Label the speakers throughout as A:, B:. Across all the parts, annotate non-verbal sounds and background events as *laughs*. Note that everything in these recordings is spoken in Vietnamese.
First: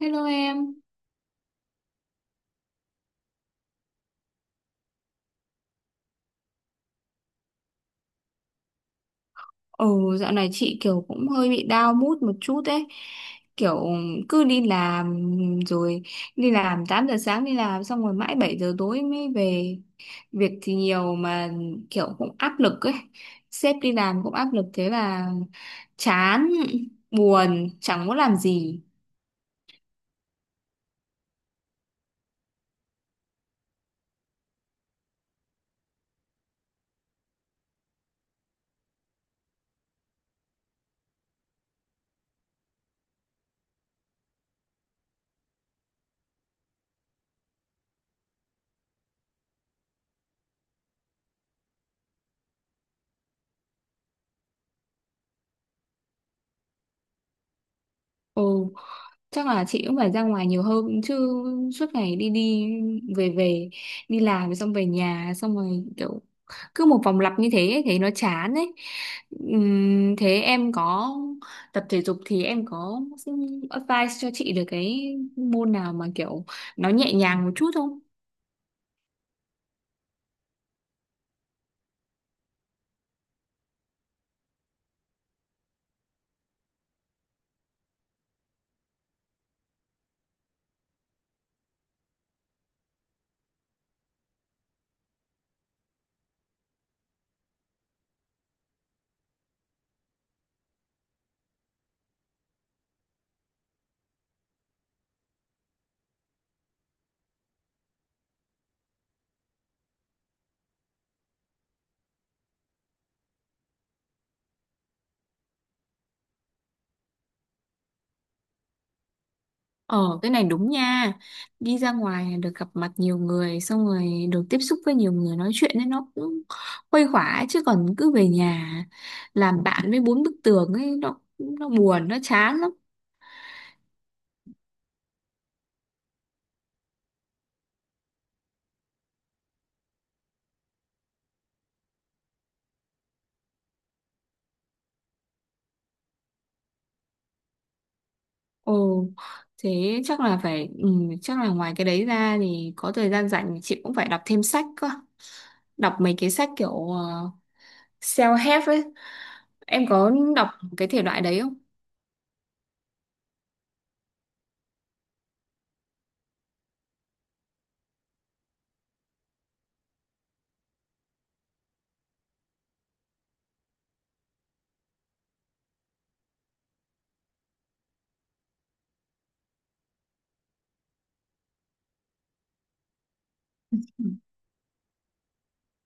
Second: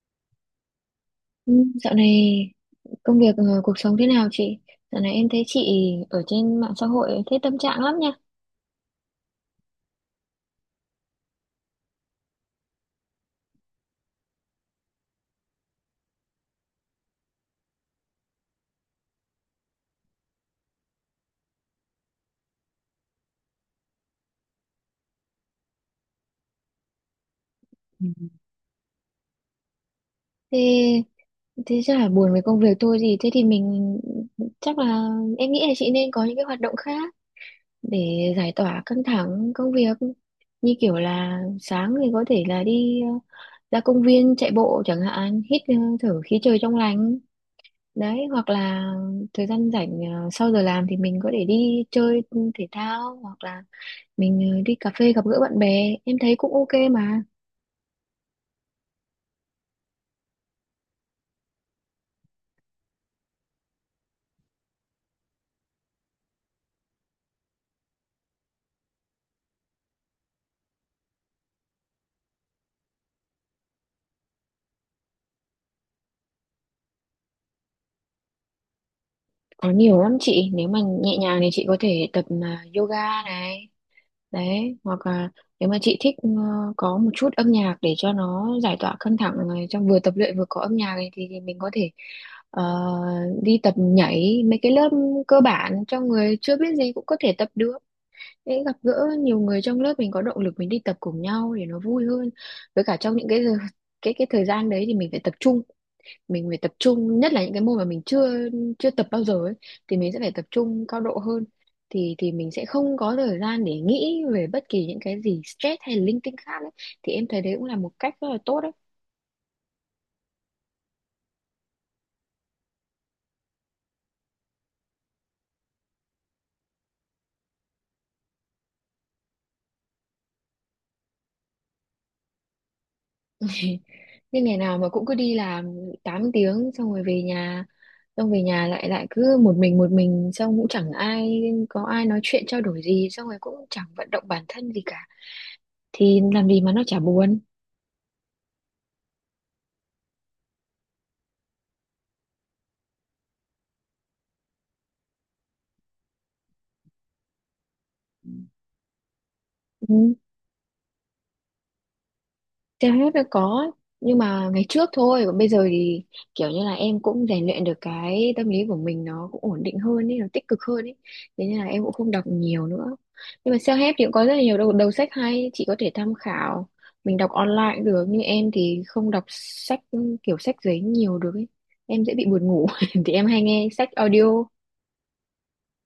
A: Hello em.
B: Ừ, dạo này công việc cuộc sống thế nào chị? Dạo này em thấy chị ở trên mạng xã hội thấy tâm trạng lắm nha.
A: Ừ, dạo này chị kiểu cũng hơi bị down mood một chút ấy. Kiểu cứ đi làm rồi đi làm 8 giờ sáng đi làm xong rồi mãi 7 giờ tối mới về. Việc thì nhiều mà kiểu cũng áp lực ấy. Sếp đi làm cũng áp lực thế là chán, buồn, chẳng muốn
B: Ừ.
A: làm gì.
B: Thế thế chắc là buồn về công việc thôi gì thế thì mình chắc là em nghĩ là chị nên có những cái hoạt động khác để giải tỏa căng thẳng công việc. Như kiểu là sáng thì có thể là đi ra công viên chạy bộ chẳng hạn, hít thở khí trời trong lành. Đấy, hoặc là thời gian rảnh sau giờ làm thì mình có thể đi chơi thể thao hoặc là mình đi cà phê gặp gỡ bạn bè, em thấy cũng ok mà.
A: Ừ. Chắc là chị cũng phải ra ngoài nhiều hơn chứ suốt ngày đi đi về về đi làm xong về nhà xong rồi kiểu cứ một vòng lặp như thế ấy, thấy nó chán ấy. Thế em có tập thể dục thì em có advice cho chị được cái môn nào mà kiểu nó nhẹ nhàng một chút không?
B: Có nhiều lắm chị, nếu mà nhẹ nhàng thì chị có thể tập mà yoga này, đấy hoặc là nếu mà chị thích có một chút âm nhạc để cho nó giải tỏa căng thẳng này, trong vừa tập luyện vừa có âm nhạc này, thì mình có thể ờ, đi tập nhảy mấy cái lớp cơ bản cho người chưa biết gì cũng có thể tập được. Để gặp gỡ nhiều người trong lớp mình có động lực mình đi tập cùng nhau để nó vui hơn. Với cả trong những cái cái thời gian đấy thì mình phải tập trung, mình phải tập trung, nhất là những cái môn mà mình chưa chưa tập bao giờ ấy thì mình sẽ phải tập trung cao độ hơn, thì mình sẽ không có thời gian để nghĩ về bất kỳ những cái gì stress hay linh tinh khác ấy, thì em thấy đấy cũng là một cách rất là tốt đấy.
A: Ờ, cái này đúng nha. Đi ra ngoài được gặp mặt nhiều người, xong rồi được tiếp xúc với nhiều người nói chuyện ấy, nó cũng khuây khỏa ấy. Chứ còn cứ về nhà làm bạn với bốn bức tường ấy, nó buồn, nó chán lắm.
B: *laughs* Nhưng ngày nào mà cũng cứ đi làm 8 tiếng xong rồi về nhà, xong về nhà lại lại cứ một mình xong cũng chẳng ai có ai nói chuyện trao đổi gì, xong rồi cũng chẳng vận động bản thân gì cả thì làm gì mà nó chả buồn.
A: Ồ, thế chắc là chắc là ngoài cái đấy ra thì có thời gian rảnh chị cũng phải đọc thêm sách cơ. Đọc mấy cái sách kiểu self-help ấy. Em
B: Ừ.
A: có đọc cái thể loại đấy không?
B: Theo hết là có nhưng mà ngày trước thôi, còn bây giờ thì kiểu như là em cũng rèn luyện được cái tâm lý của mình, nó cũng ổn định hơn ấy, nó tích cực hơn ấy, thế nên là em cũng không đọc nhiều nữa. Nhưng mà self-help thì cũng có rất là nhiều đầu sách hay chị có thể tham khảo, mình đọc online cũng được. Nhưng em thì không đọc sách kiểu sách giấy nhiều được ấy, em dễ bị buồn ngủ. *laughs* Thì em hay nghe sách audio.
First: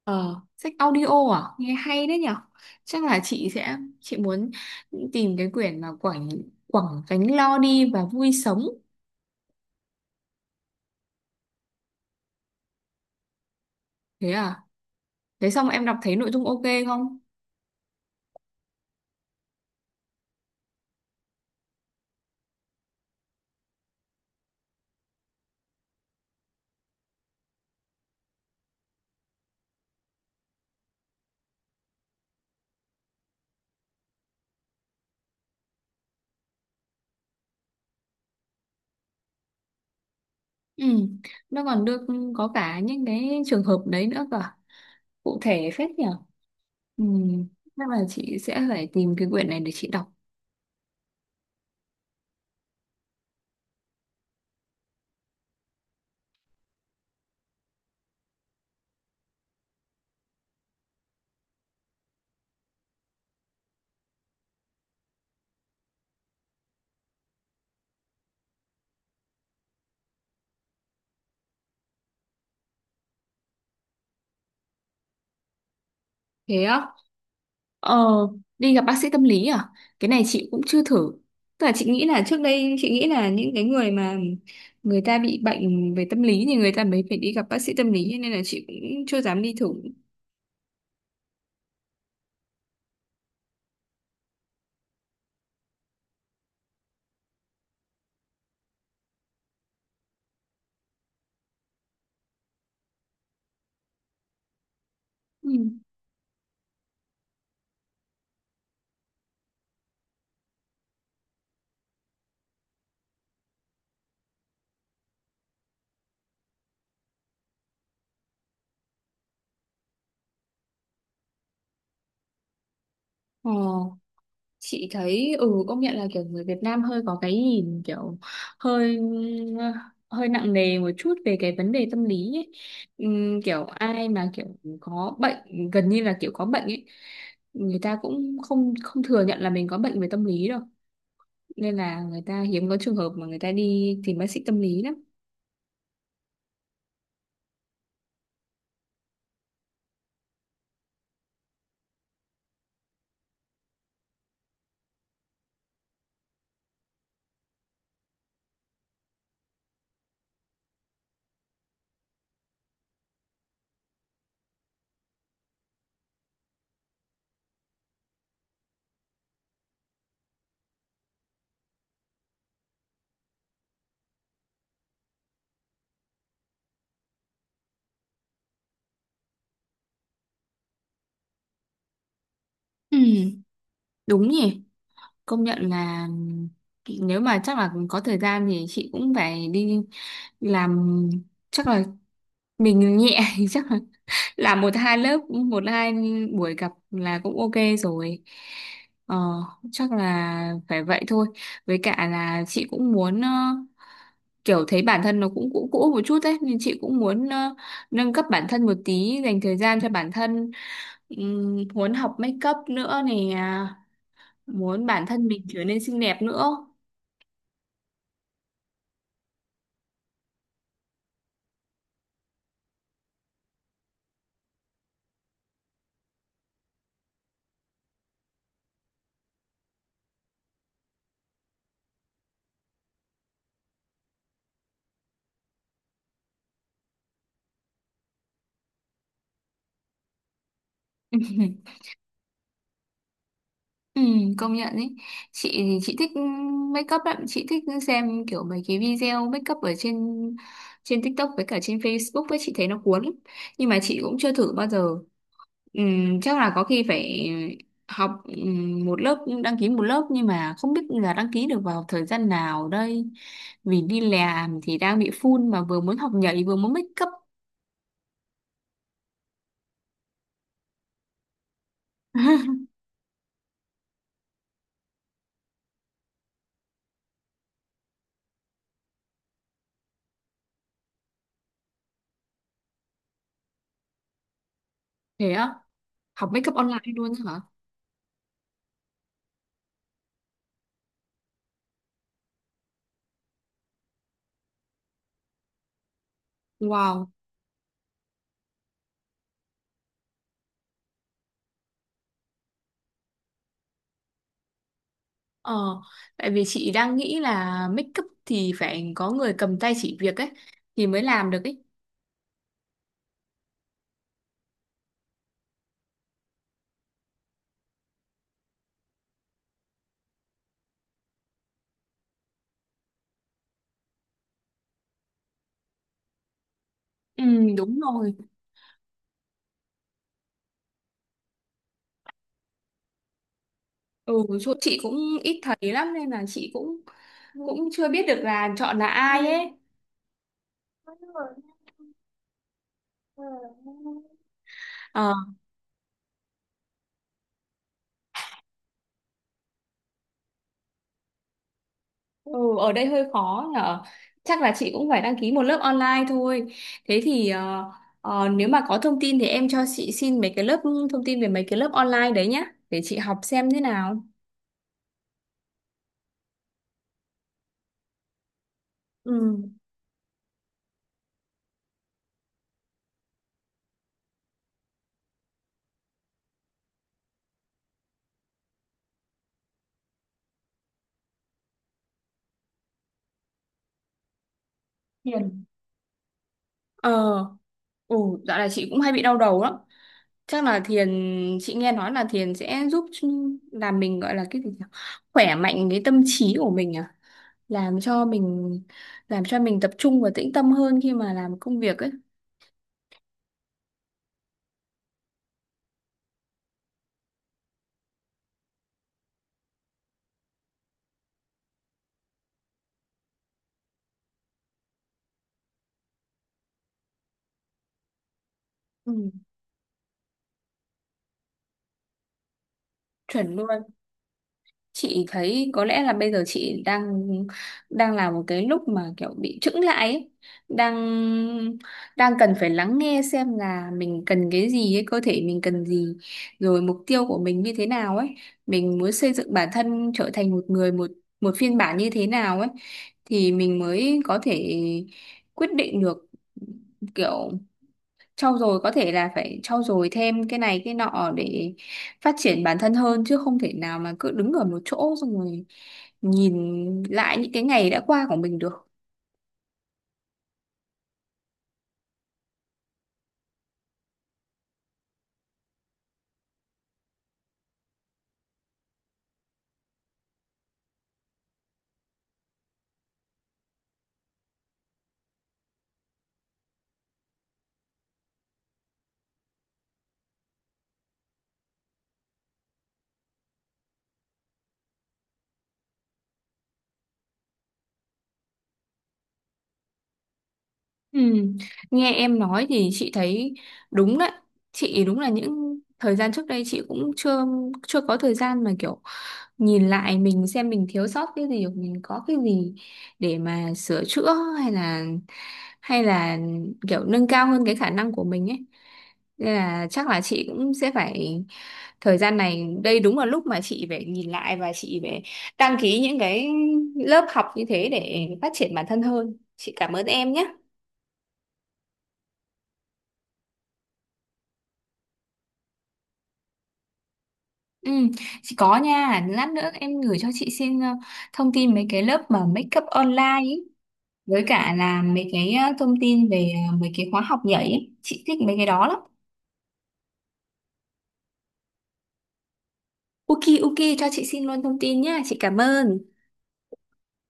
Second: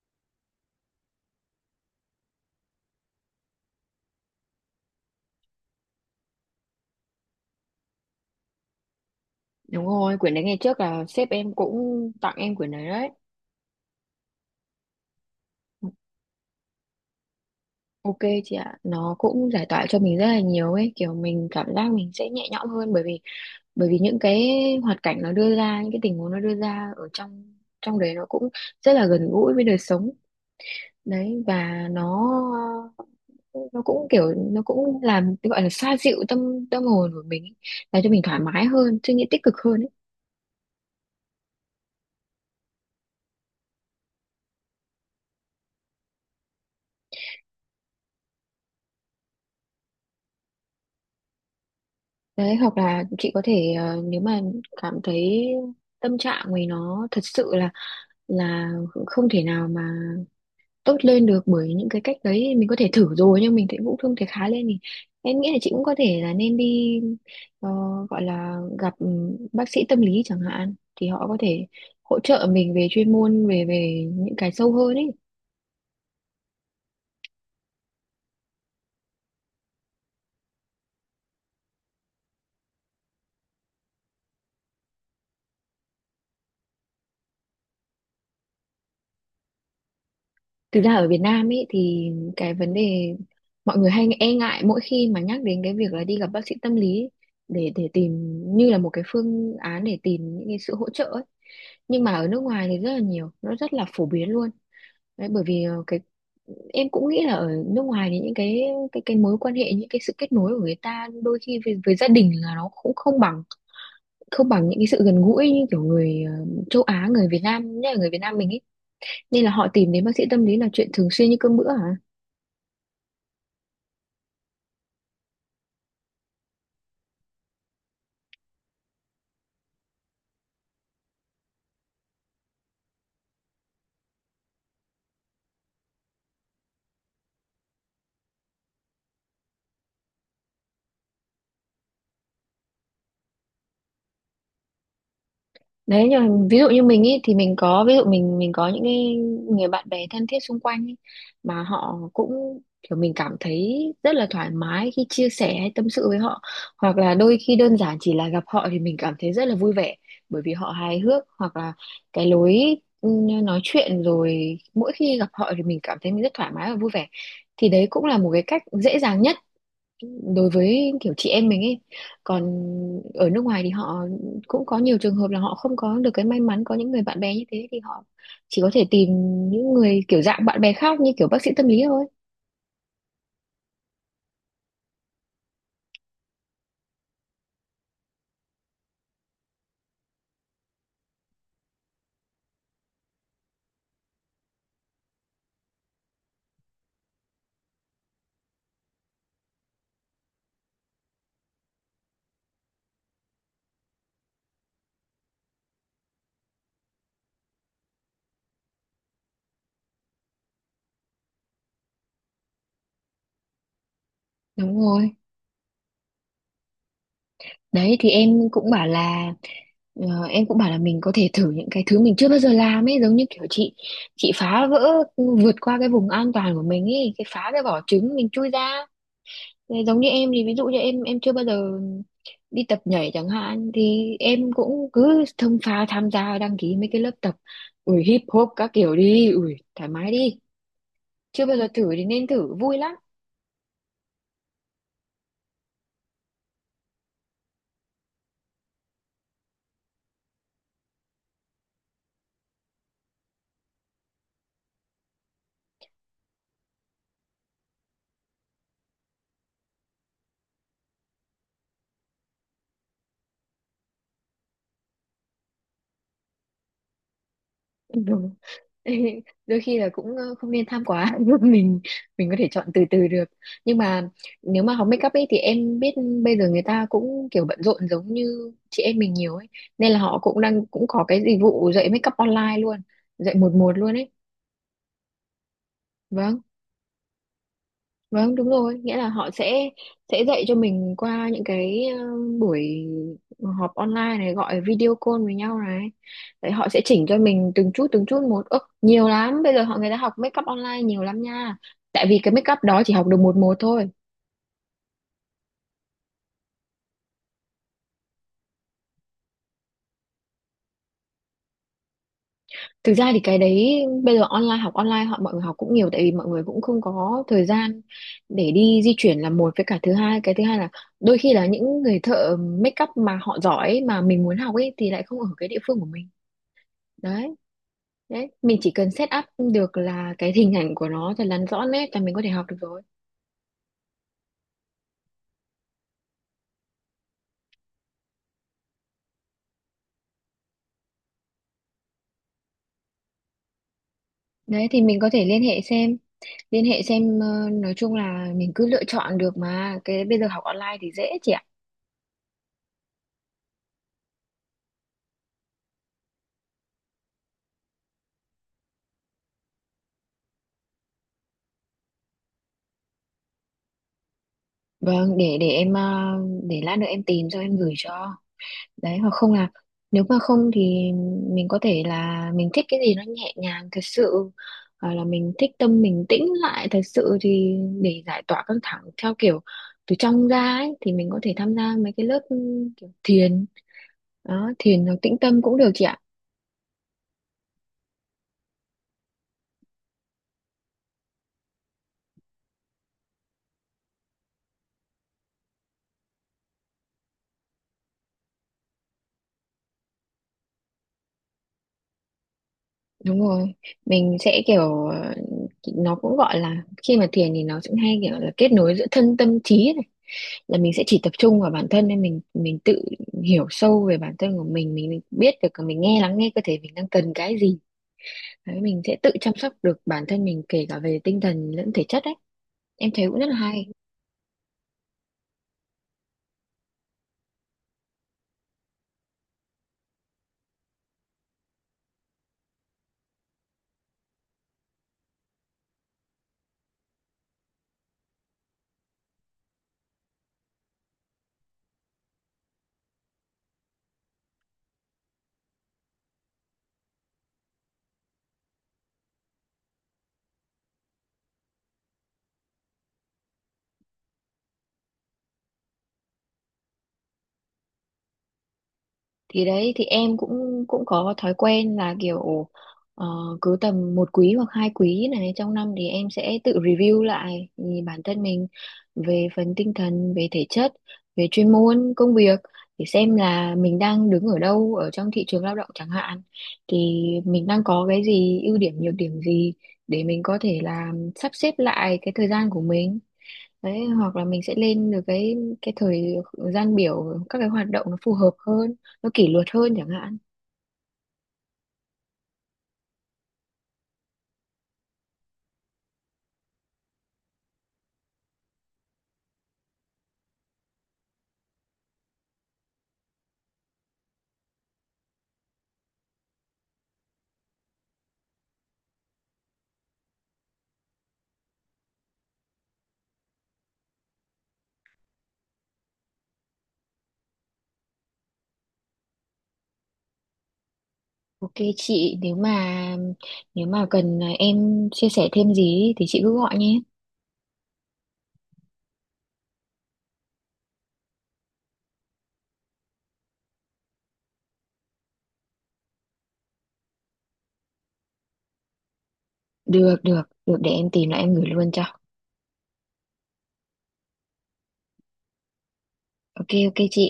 A: Ờ, sách audio à? Nghe hay đấy nhở? Chắc là chị muốn tìm cái quyển mà Quảng Quảng Gánh Lo Đi và Vui Sống.
B: Đúng rồi, quyển đấy ngày trước là sếp em cũng tặng em quyển đấy đấy.
A: Thế à? Thế xong em đọc thấy nội dung ok không?
B: Ok chị ạ, nó cũng giải tỏa cho mình rất là nhiều ấy, kiểu mình cảm giác mình sẽ nhẹ nhõm hơn, bởi vì những cái hoạt cảnh nó đưa ra, những cái tình huống nó đưa ra ở trong trong đấy nó cũng rất là gần gũi với đời sống đấy, và nó cũng kiểu nó cũng làm gọi là xoa dịu tâm tâm hồn của mình ấy, làm cho mình thoải mái hơn, suy nghĩ tích cực hơn ấy.
A: Ừ, nó còn được có cả những cái trường hợp đấy nữa cơ à? Cụ thể phết nhở? Ừ, chắc là chị sẽ phải tìm cái quyển này để chị đọc.
B: Đấy hoặc là chị có thể nếu mà cảm thấy tâm trạng mình nó thật sự là không thể nào mà tốt lên được, bởi những cái cách đấy mình có thể thử rồi nhưng mình thấy cũng không thể khá lên, thì em nghĩ là chị cũng có thể là nên đi ờ, gọi là gặp, ừ, bác sĩ tâm lý chẳng hạn, thì họ có thể hỗ trợ mình về chuyên môn, về về những cái sâu hơn ấy.
A: Thế á? Ờ, đi gặp bác sĩ tâm lý à? Cái này chị cũng chưa thử. Tức là chị nghĩ là trước đây chị nghĩ là những cái người mà người ta bị bệnh về tâm lý thì người ta mới phải đi gặp bác sĩ tâm lý cho nên là chị cũng chưa dám đi thử.
B: Thực ra ở Việt Nam ấy thì cái vấn đề mọi người hay e ngại mỗi khi mà nhắc đến cái việc là đi gặp bác sĩ tâm lý, để tìm như là một cái phương án để tìm những cái sự hỗ trợ ấy. Nhưng mà ở nước ngoài thì rất là nhiều, nó rất là phổ biến luôn. Đấy, bởi
A: Ừ.
B: vì cái em cũng nghĩ là ở nước ngoài thì những cái mối quan hệ, những cái sự kết nối của người ta đôi khi với gia đình là nó cũng không bằng những cái sự gần gũi như kiểu người châu Á, người Việt Nam, nhất là người Việt Nam mình ấy, nên là họ tìm đến bác sĩ tâm lý là chuyện thường xuyên như cơm bữa hả.
A: Ờ, chị thấy công nhận là kiểu người Việt Nam hơi có cái nhìn kiểu hơi hơi nặng nề một chút về cái vấn đề tâm lý ấy. Kiểu ai mà kiểu có bệnh, gần như là kiểu có bệnh ấy, người ta cũng không không thừa nhận là mình có bệnh về tâm lý đâu, nên là người ta hiếm có trường hợp mà người ta đi tìm bác sĩ tâm lý lắm.
B: Đấy nhưng mà ví dụ như mình ý, thì mình có ví dụ mình có những cái người bạn bè thân thiết xung quanh ý, mà họ cũng kiểu mình cảm thấy rất là thoải mái khi chia sẻ hay tâm sự với họ, hoặc là đôi khi đơn giản chỉ là gặp họ thì mình cảm thấy rất là vui vẻ bởi vì họ hài hước, hoặc là cái lối ừ, nói chuyện, rồi mỗi khi gặp họ thì mình cảm thấy mình rất thoải mái và vui vẻ, thì đấy cũng là một cái cách dễ dàng nhất đối với kiểu chị em mình ấy. Còn ở nước ngoài thì họ cũng có nhiều trường hợp là họ không có được cái may mắn có những người bạn bè như thế, thì họ chỉ có thể tìm những người kiểu dạng bạn bè khác như kiểu bác sĩ tâm lý thôi.
A: Ừ, đúng nhỉ. Công nhận là nếu mà chắc là có thời gian thì chị cũng phải đi làm, chắc là mình nhẹ *laughs* thì chắc là làm một hai lớp, một hai buổi gặp là cũng ok rồi. Ờ, chắc là phải vậy thôi. Với cả là chị cũng muốn kiểu thấy bản thân nó cũng cũ cũ một chút đấy, nên chị cũng muốn nâng cấp bản thân một tí, dành thời gian cho bản thân. Muốn học make up nữa nè,
B: Đúng
A: muốn bản
B: rồi,
A: thân mình trở nên xinh đẹp nữa.
B: đấy thì em cũng bảo là em cũng bảo là mình có thể thử những cái thứ mình chưa bao giờ làm ấy, giống như kiểu chị phá vỡ, vượt qua cái vùng an toàn của mình ấy, cái phá cái vỏ trứng mình chui ra. Thế giống như em thì ví dụ như em chưa bao giờ đi tập nhảy chẳng hạn, thì em cũng cứ thông pha tham gia đăng ký mấy cái lớp tập, ui hip hop các kiểu đi, ui thoải mái đi, chưa bao giờ
A: *laughs*
B: thử thì nên thử, vui lắm.
A: Ừ, công nhận ý, chị thì chị thích make up lắm, chị thích xem kiểu mấy cái video make up ở trên trên TikTok với cả trên Facebook ấy, chị thấy nó cuốn lắm, nhưng mà chị cũng chưa thử bao giờ. Chắc là có khi phải học một lớp, đăng ký một lớp, nhưng mà không biết là đăng ký được vào thời gian nào đây, vì đi làm thì đang bị full mà vừa muốn học nhảy vừa muốn make up.
B: Ừ. *laughs* Đôi khi là cũng không nên tham quá. *laughs* mình mình có thể
A: *laughs*
B: chọn từ từ được. Nhưng mà nếu mà học make up ấy thì em biết bây giờ người ta cũng kiểu bận rộn giống như chị em mình nhiều ấy, nên là họ cũng đang cũng có cái dịch vụ dạy make up online luôn, dạy một một luôn ấy.
A: Thế á? Học
B: Vâng.
A: make up online luôn á hả?
B: Vâng, đúng rồi, nghĩa là họ sẽ dạy cho mình qua những cái buổi họp online này, gọi video call với nhau này. Đấy họ sẽ chỉnh
A: Wow.
B: cho mình từng chút một. Ơ, nhiều lắm, bây giờ họ người ta học make up online nhiều lắm nha. Tại vì cái make up đó chỉ học được một một thôi.
A: Ờ, tại vì chị đang nghĩ là make up thì phải có người cầm tay chỉ việc ấy thì mới làm được ấy.
B: Thực ra thì cái đấy bây giờ online, học online họ mọi người học cũng nhiều, tại vì mọi người cũng không có thời gian để đi di chuyển là một, với cả thứ hai, cái thứ hai là đôi khi là những người thợ make up mà họ giỏi mà mình muốn học ấy thì lại không ở cái địa phương của mình.
A: Ừ,
B: Đấy.
A: đúng rồi.
B: Đấy, mình chỉ cần set up được là cái hình ảnh của nó thật là rõ nét là mình có thể học được rồi.
A: Ừ, chỗ chị cũng ít thấy lắm nên là chị cũng cũng chưa biết được là chọn là ai ấy.
B: Đấy thì mình có
A: Ờ,
B: thể liên hệ xem nói chung là mình cứ lựa chọn được mà, cái bây giờ học online thì dễ chị ạ.
A: ừ, ở đây hơi khó nhở. Chắc là chị cũng phải đăng ký một lớp online thôi. Thế thì nếu mà có thông tin thì em cho chị xin mấy cái lớp thông tin về mấy cái lớp online đấy nhá, để chị học xem thế nào.
B: Vâng, để em, để lát nữa em tìm cho em gửi cho. Đấy hoặc không là nếu mà không thì mình có thể là mình thích cái gì nó nhẹ nhàng thật sự, hoặc là mình thích tâm mình tĩnh lại thật sự thì để giải tỏa căng thẳng theo kiểu từ trong ra ấy, thì mình có thể tham gia mấy cái lớp kiểu thiền đó, thiền hoặc tĩnh tâm
A: Ừ.
B: cũng được chị ạ.
A: Ờ, ừ, dạo này chị cũng hay bị đau đầu lắm. Chắc là thiền, chị nghe nói là thiền sẽ giúp làm mình, gọi là cái gì nhỉ? Khỏe mạnh cái tâm trí của mình à, làm cho mình tập trung và tĩnh tâm hơn khi mà làm công việc ấy.
B: Đúng rồi, mình sẽ kiểu nó cũng gọi là khi mà thiền thì nó cũng hay kiểu là kết nối giữa thân tâm trí, là mình sẽ chỉ tập trung vào bản thân, nên mình tự hiểu sâu về bản thân của mình biết được mình lắng nghe cơ thể mình đang cần cái gì. Đấy, mình
A: Ừ,
B: sẽ tự chăm sóc được bản thân mình kể cả về tinh thần lẫn thể chất đấy, em thấy cũng rất là
A: chuẩn luôn.
B: hay.
A: Chị thấy có lẽ là bây giờ chị đang đang là một cái lúc mà kiểu bị chững lại ấy. Đang đang cần phải lắng nghe xem là mình cần cái gì ấy, cơ thể mình cần gì, rồi mục tiêu của mình như thế nào ấy, mình muốn xây dựng bản thân trở thành một người một một phiên bản như thế nào ấy, thì mình mới có thể quyết định được, kiểu trau dồi, có thể là phải trau dồi thêm cái này cái nọ để phát triển bản thân hơn, chứ không thể nào mà cứ đứng ở một chỗ xong rồi nhìn lại những cái ngày đã qua của mình được.
B: Thì đấy thì em cũng cũng có thói quen là kiểu ờ, cứ tầm một quý hoặc hai quý này trong năm thì em sẽ tự review lại thì bản thân mình về phần tinh thần, về thể chất, về chuyên môn công việc, để xem là mình đang đứng ở đâu ở trong thị trường lao động chẳng hạn, thì mình đang có cái gì, ưu điểm nhược điểm gì, để mình có thể là sắp xếp lại cái thời gian của mình. Đấy, hoặc là mình sẽ lên được cái thời gian biểu, các cái hoạt động nó phù hợp hơn, nó kỷ luật hơn chẳng hạn.
A: Ừ. Nghe em nói thì chị thấy đúng đấy, chị đúng là những thời gian trước đây chị cũng chưa chưa có thời gian mà kiểu nhìn lại mình, xem mình thiếu sót cái gì hoặc mình có cái gì để mà sửa chữa, hay là hay là kiểu nâng cao hơn cái khả năng của mình ấy, nên là chắc là chị cũng sẽ phải, thời gian này đây đúng là lúc mà chị phải nhìn lại và chị phải đăng ký những cái lớp học như thế để phát triển bản thân hơn. Chị cảm ơn em nhé.
B: Ok chị, nếu mà cần à, em chia sẻ thêm gì thì chị cứ gọi nhé.
A: Ừ, chị có nha, lát nữa em gửi cho chị xin thông tin mấy cái lớp mà make up online ý, với cả là mấy cái thông tin về mấy cái khóa học nhảy ý. Chị thích mấy cái đó lắm.
B: Được được được, để em tìm lại em gửi luôn cho.
A: Ok, ok, cho chị xin luôn thông tin nhá, chị cảm ơn.
B: Ok ok chị.